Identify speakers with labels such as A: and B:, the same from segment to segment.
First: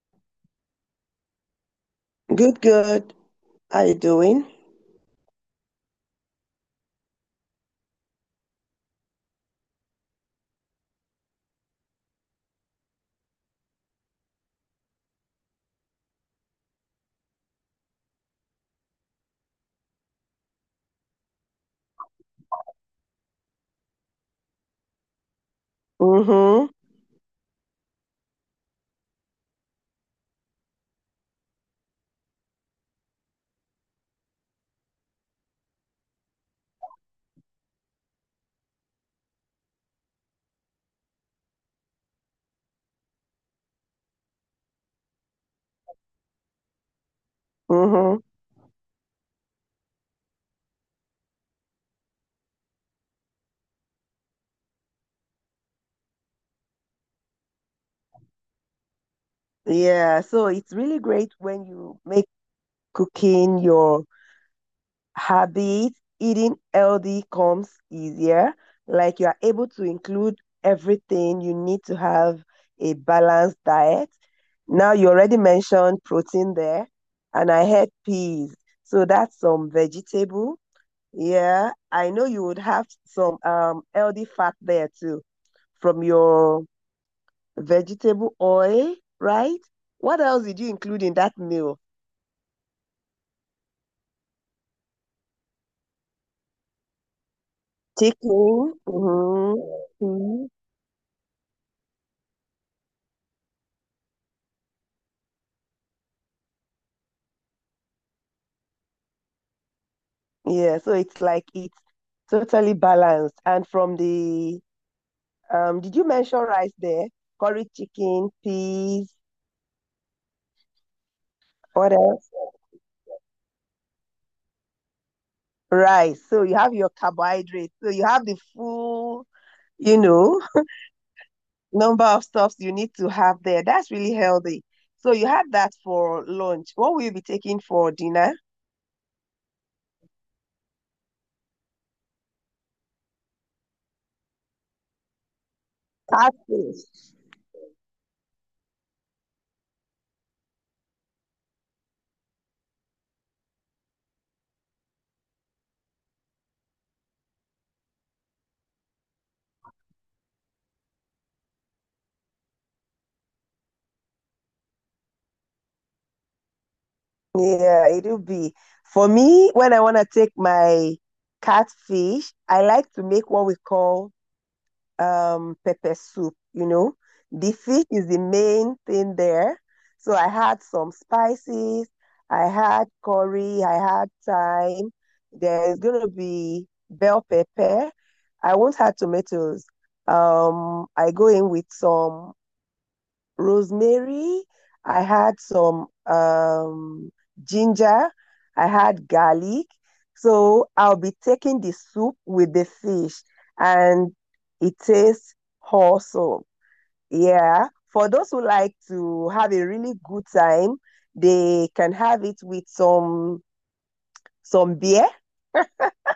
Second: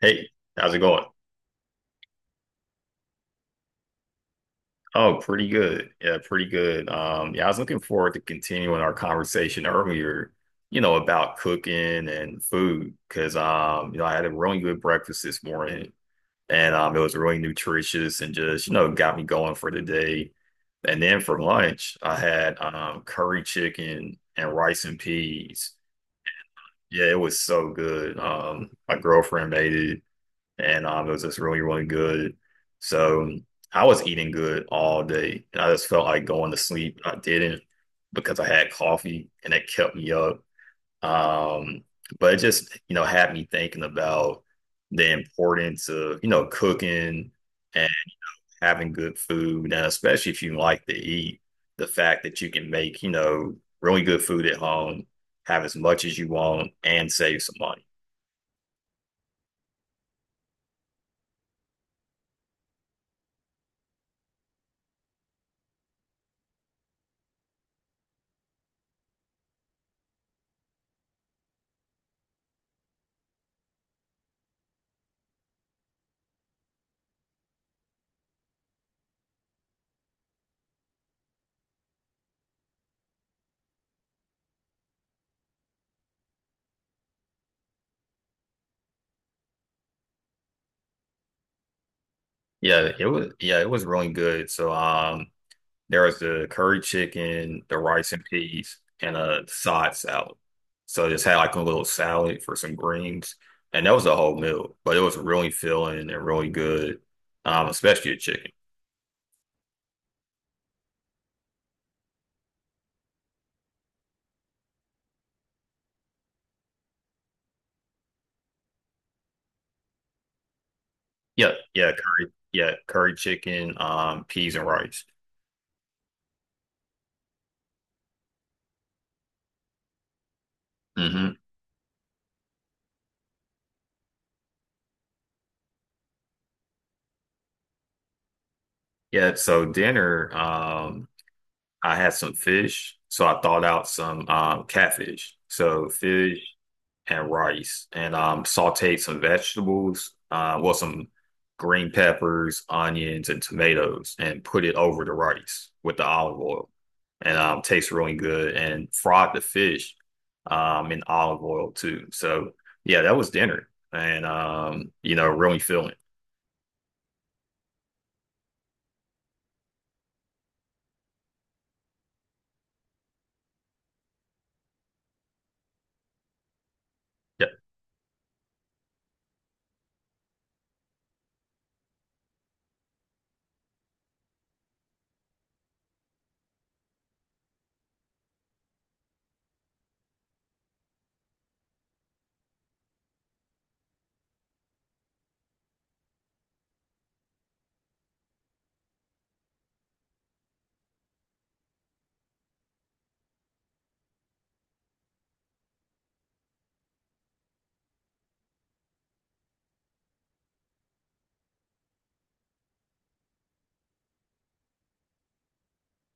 A: Hey, how's it going?
B: Good, good. How you doing?
A: Oh, pretty good. Yeah, pretty good. Yeah, I was looking forward to continuing our conversation earlier, you know, about cooking and food, because you know, I had a really good breakfast this morning, and it was really nutritious and just, you know, got me going for the day. And then for lunch, I had curry chicken and rice and peas.
B: Mm-hmm.
A: Yeah, it was so good. My girlfriend made it, and it was just really, really good. So I was eating good all day, and I just felt like going to sleep. I didn't because I had coffee, and it kept me up. Um, but it just, you know, had me thinking about the importance of, you know, cooking and
B: Mm-hmm.
A: having good food, and especially if you like to eat, the fact that you can make, you know, really good food at home, have as much as you want, and save some money.
B: Yeah, so it's really great when you make cooking your habit, eating healthy comes easier. Like you are able to include everything you need to have a balanced diet. Now you already mentioned protein there, and I had peas. So that's some vegetable. Yeah, I know you would have some healthy fat there too from your vegetable oil, right? What else did you include in that meal?
A: Yeah, it was really good. So there was the curry chicken, the rice and peas,
B: Chicken.
A: and a
B: Mm-hmm.
A: side salad.
B: Mm.
A: So just had like a little salad for some greens, and that was a whole meal. But it was really filling and really good, especially the chicken.
B: Yeah, so it's like it's totally balanced. And from the did you mention rice there? Curry chicken, peas,
A: Yeah, yeah,
B: what else?
A: curry, yeah, curry chicken, peas and rice.
B: Rice. So you have your carbohydrates. So you have the full, you know,
A: hmm
B: number of stuffs you need to have there. That's really healthy. So you had that for lunch. What will you be taking for dinner?
A: Yeah, so dinner, I had some fish, so I thawed out some catfish. So fish.
B: Catfish.
A: And rice, and sauteed some vegetables, well, some green peppers, onions, and tomatoes, and put it over the rice with the olive oil, and tastes really good. And fried the fish in olive oil too. So yeah, that was dinner, and you know, really filling.
B: Yeah, it'll be. For me, when I want to take my catfish, I like to make what we call pepper soup.
A: Yep,
B: The fish is the main thing there. So I had some spices, I had curry, I had thyme. There's gonna be bell pepper. I won't have tomatoes. I go in with some rosemary, I had some ginger, I had garlic. So I'll be taking the soup with the fish and it tastes awesome. Yeah. For those who like to have a really good time, they can have it with some beer.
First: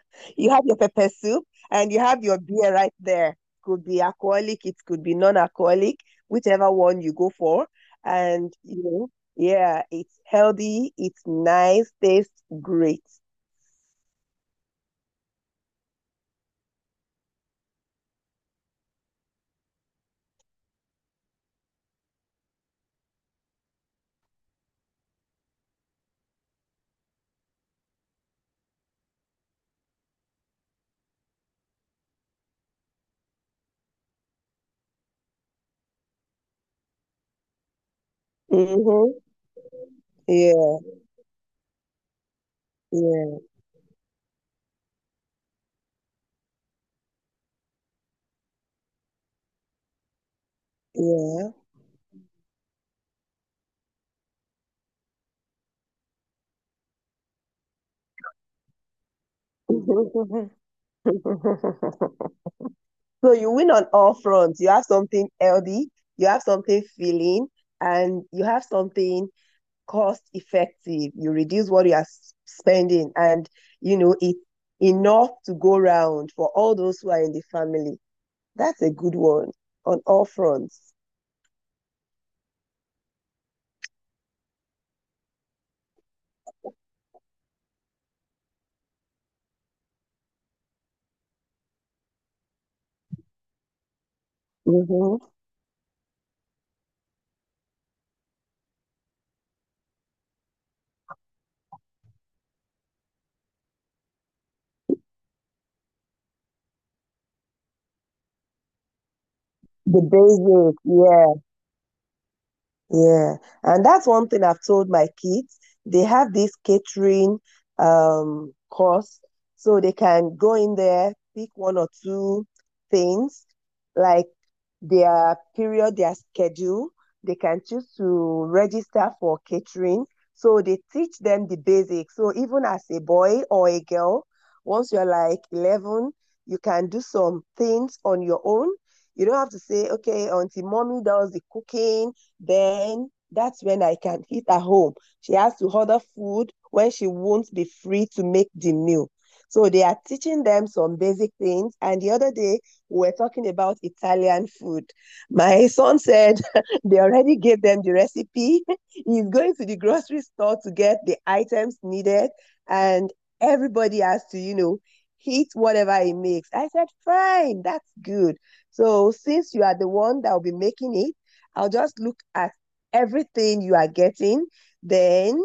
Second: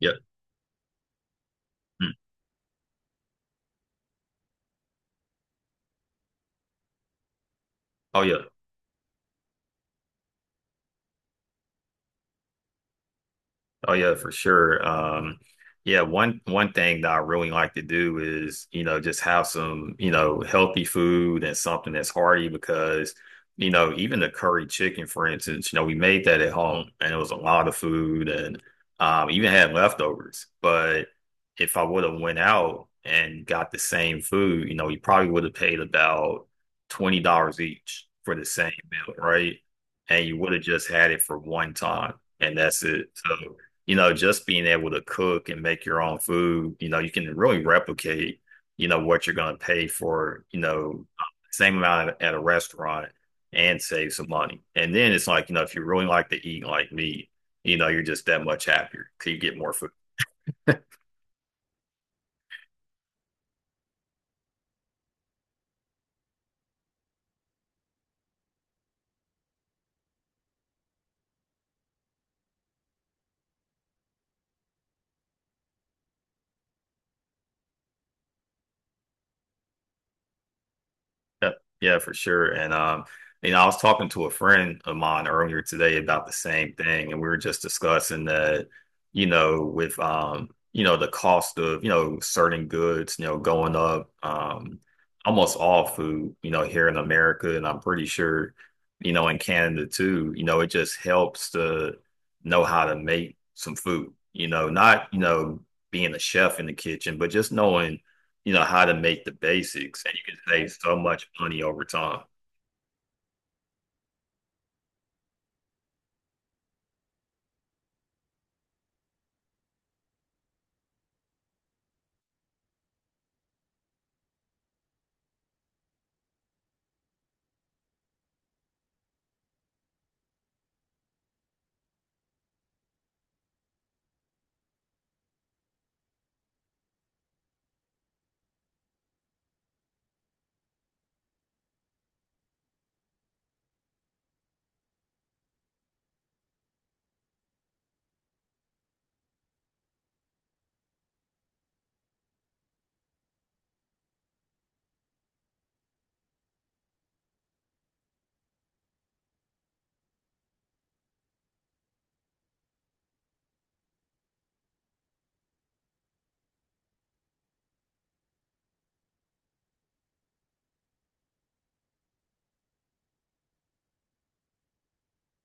A: yep.
B: You have your pepper soup and you
A: Mm.
B: have your beer right there. Could be alcoholic, it could be non-alcoholic, whichever one you go for.
A: Oh yeah.
B: And you know, yeah, it's healthy, it's nice, tastes great.
A: Oh yeah, for sure. Yeah, one thing that I really like to do is, you know, just have some, you know, healthy food and something that's hearty because, you know, even the curry chicken, for instance, you know, we made that at home and it was a lot of food and even had leftovers. But if I would have went out and got the same food, you know, we probably would have paid about $20 each for the same meal,
B: Mm-hmm.
A: right? And you would have
B: Yeah,
A: just had it for one time and that's it.
B: yeah,
A: So you know, just being able to cook and make your own food, you know, you can really replicate, you know, what you're going to pay for, you know,
B: yeah,
A: same amount at a restaurant and save some money. And then it's like, you know, if you really like to eat like me, you know, you're just that much happier because you get more food.
B: So you win on all fronts. You have something healthy, you have something filling, and you have something cost effective. You reduce what you are spending, and you know it's enough to go round for all those who are in the family. That's a good one on all fronts.
A: Yep. Yeah, for sure. And you know, I was talking to a friend of mine earlier today about the same thing, and we were just discussing that, you know, with you know, the cost of, you know, certain goods, you know, going up,
B: Mm-hmm.
A: almost all food, you know, here in America, and I'm pretty sure, you know, in Canada too, you know, it just helps to know how to make some food, you know, not, you know, being a chef in the kitchen, but just knowing you know how to make the
B: The
A: basics and you can save
B: basic,
A: so much
B: yeah.
A: money over time.
B: Yeah, and that's one thing I've told my kids. They have this catering course, so they can go in there, pick one or two things, like their period, their schedule. They can choose to register for catering. So they teach them the basics. So even as a boy or a girl, once you're like 11, you can do some things on your own. You don't have to say, okay, Auntie Mommy does the cooking then that's when I can eat at home. She has to order food when she won't be free to make the meal. So they are teaching them some basic things. And the other day, we were talking about Italian food. My son said they already gave them the recipe. He's going to the grocery store to get the items needed. And everybody has to eat whatever he makes. I said, fine, that's good. So since you are the one that will be making it, I'll just look at everything you are getting, then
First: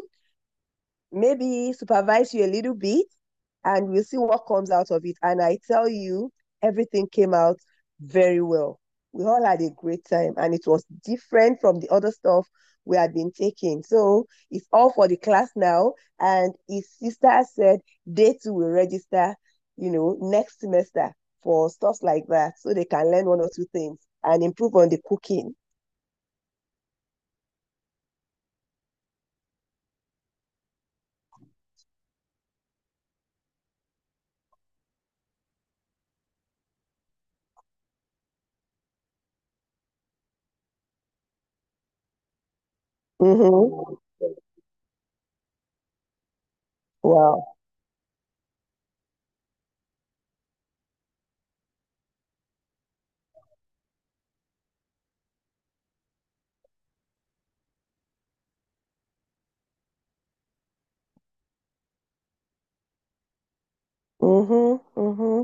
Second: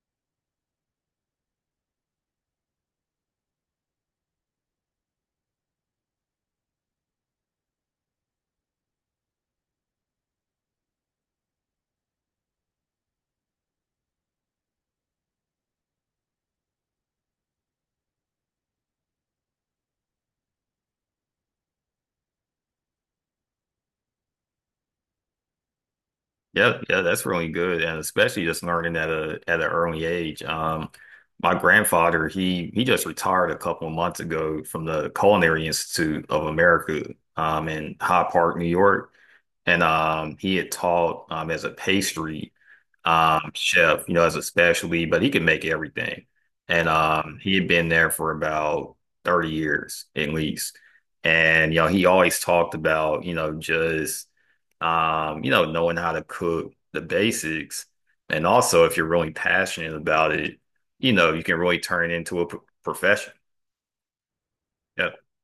B: maybe supervise you a little bit, and we'll see what comes out of it. And I tell you, everything came out very well. We all had a great time, and it was different from the other stuff we had been taking. So it's all for the class now. And his sister said they too will register next semester for stuff like that so they can learn one or two things and improve on the cooking.
A: Yeah, yeah, that's really good, and especially just learning at a at an early age. My grandfather, he just retired a couple of months ago from the Culinary Institute of America, in Hyde Park, New York, and he had taught as a pastry
B: Mm-hmm.
A: chef, you know, as a specialty, but he could make everything, and he
B: Wow.
A: had been there for about 30 years at least, and you know, he always talked about you know just you know, knowing how to cook the basics. And also, if you're really passionate about it, you know, you can really turn it into a profession.
B: Mm-hmm.
A: Yeah.
B: Mm-hmm.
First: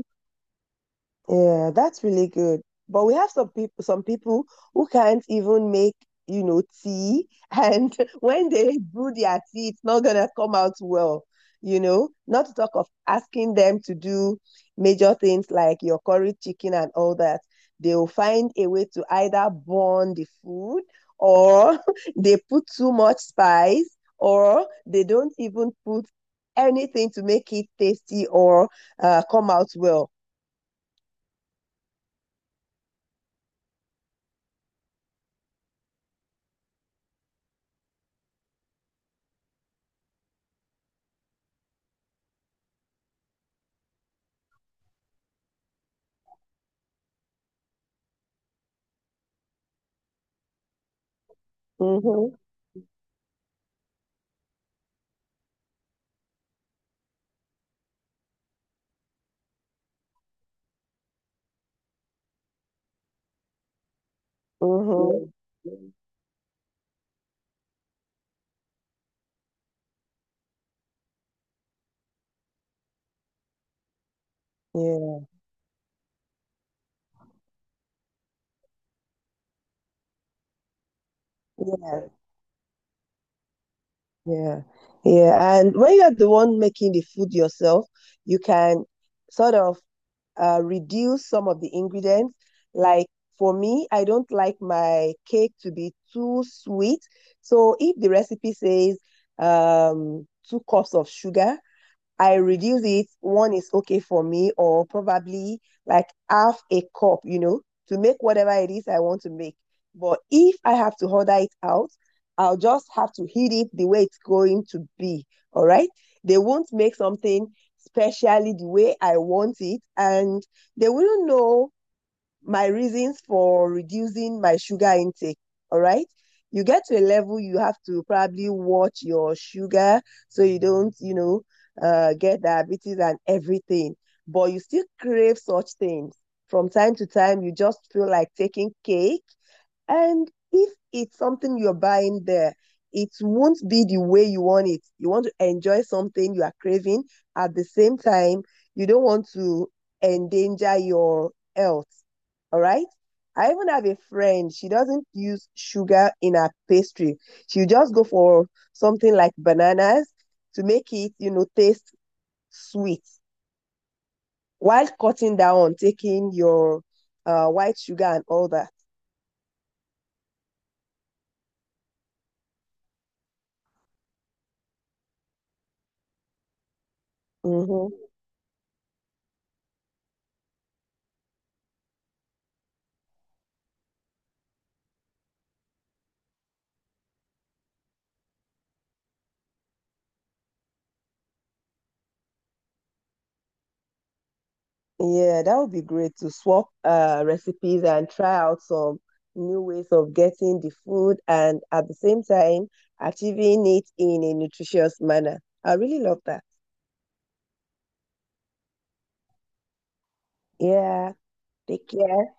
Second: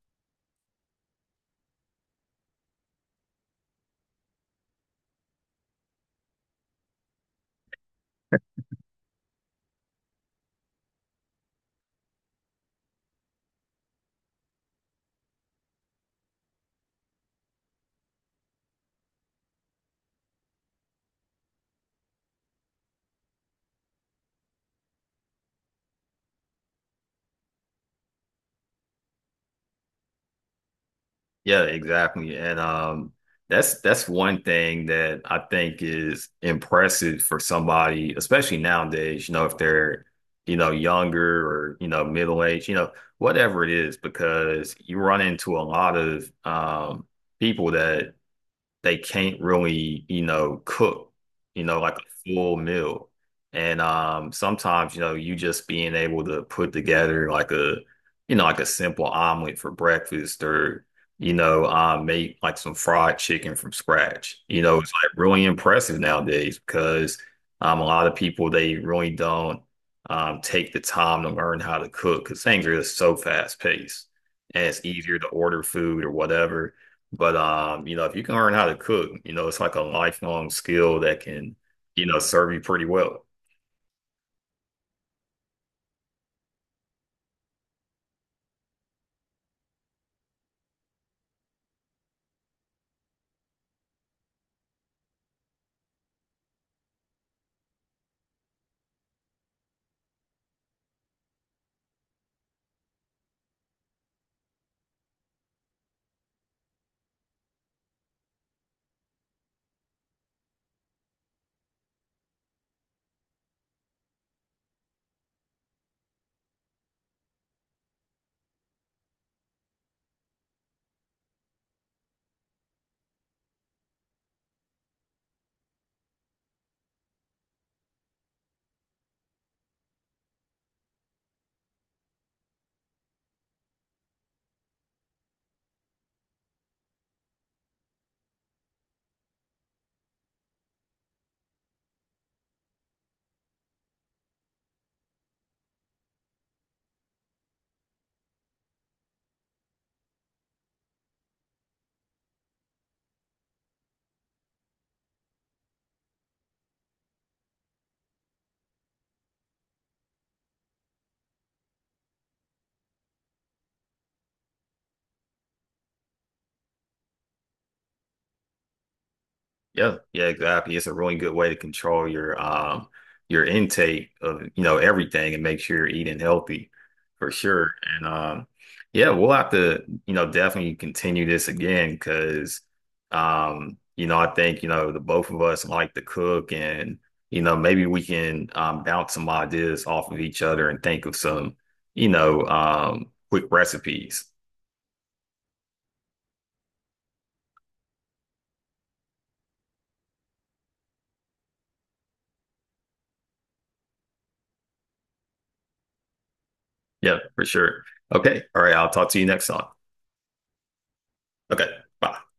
B: Yeah, that's really good. But we have some people who can't even make tea, and when they brew their tea, it's not gonna come out well, you know. Not to talk of asking them to do major things like your curry chicken and all that. They will find a way to either burn the food, or they put too much spice, or they don't even put anything to make it tasty or come out well.
A: Yeah, exactly. And That's one thing that I think is impressive for somebody, especially nowadays, you know, if they're, you know, younger or, you know, middle age, you know, whatever it is, because you run into a lot of people that they can't really, you know, cook, you know, like a
B: Mm-hmm.
A: full meal. And sometimes, you know, you just being able to put together like a, you know, like a simple omelet for breakfast or, you know, make like some fried chicken from scratch. You know, it's like
B: Mm-hmm.
A: really impressive nowadays because a lot of people, they really don't take the time to learn how to cook because things are just so fast paced and
B: Yeah.
A: it's easier
B: Yeah.
A: to order food or whatever. But you know, if you can learn how to cook, you know, it's like a lifelong skill that can, you
B: Yeah,
A: know, serve you pretty well.
B: yeah, yeah, yeah. And when you're the one making the food yourself, you can sort of reduce some of the ingredients. Like for me, I don't like my cake to be too sweet. So if the recipe says two cups of sugar, I reduce it, one is okay for me, or probably like half a cup, you know, to make whatever it is I want to make. But if I have to order it out, I'll just have to heat it the way it's going to be. All right. They won't make something specially the way I want it, and they wouldn't know my reasons for reducing my sugar intake. All right. You get to a level you have to probably watch your sugar so you don't, you know, get diabetes and everything. But you still crave such things. From time to time, you just feel like taking cake and if it's something you're buying there, it won't be the way you want it. You want to enjoy something you are craving. At the same time, you don't want to endanger your health. All right. I even have a friend, she doesn't use sugar in her pastry. She'll just go for something like bananas to make it, you know, taste sweet while cutting down on taking your white sugar and all that.
A: Yeah, yeah, exactly. It's a really good way to control your intake of you know everything and make sure you're eating healthy for sure. And
B: Mhm.
A: um yeah, we'll have to you know definitely continue this again because you know I think you know the both of us like to cook and you know maybe we can bounce some ideas off of each other and think of some you know quick recipes.
B: Yeah, that would be great to swap recipes and try out some new ways of getting the food and at the same time achieving it in a nutritious manner. I really love that.
A: Yeah, for sure. Okay, all right. I'll talk to you next time.
B: Yeah,
A: Okay,
B: take
A: bye.
B: care.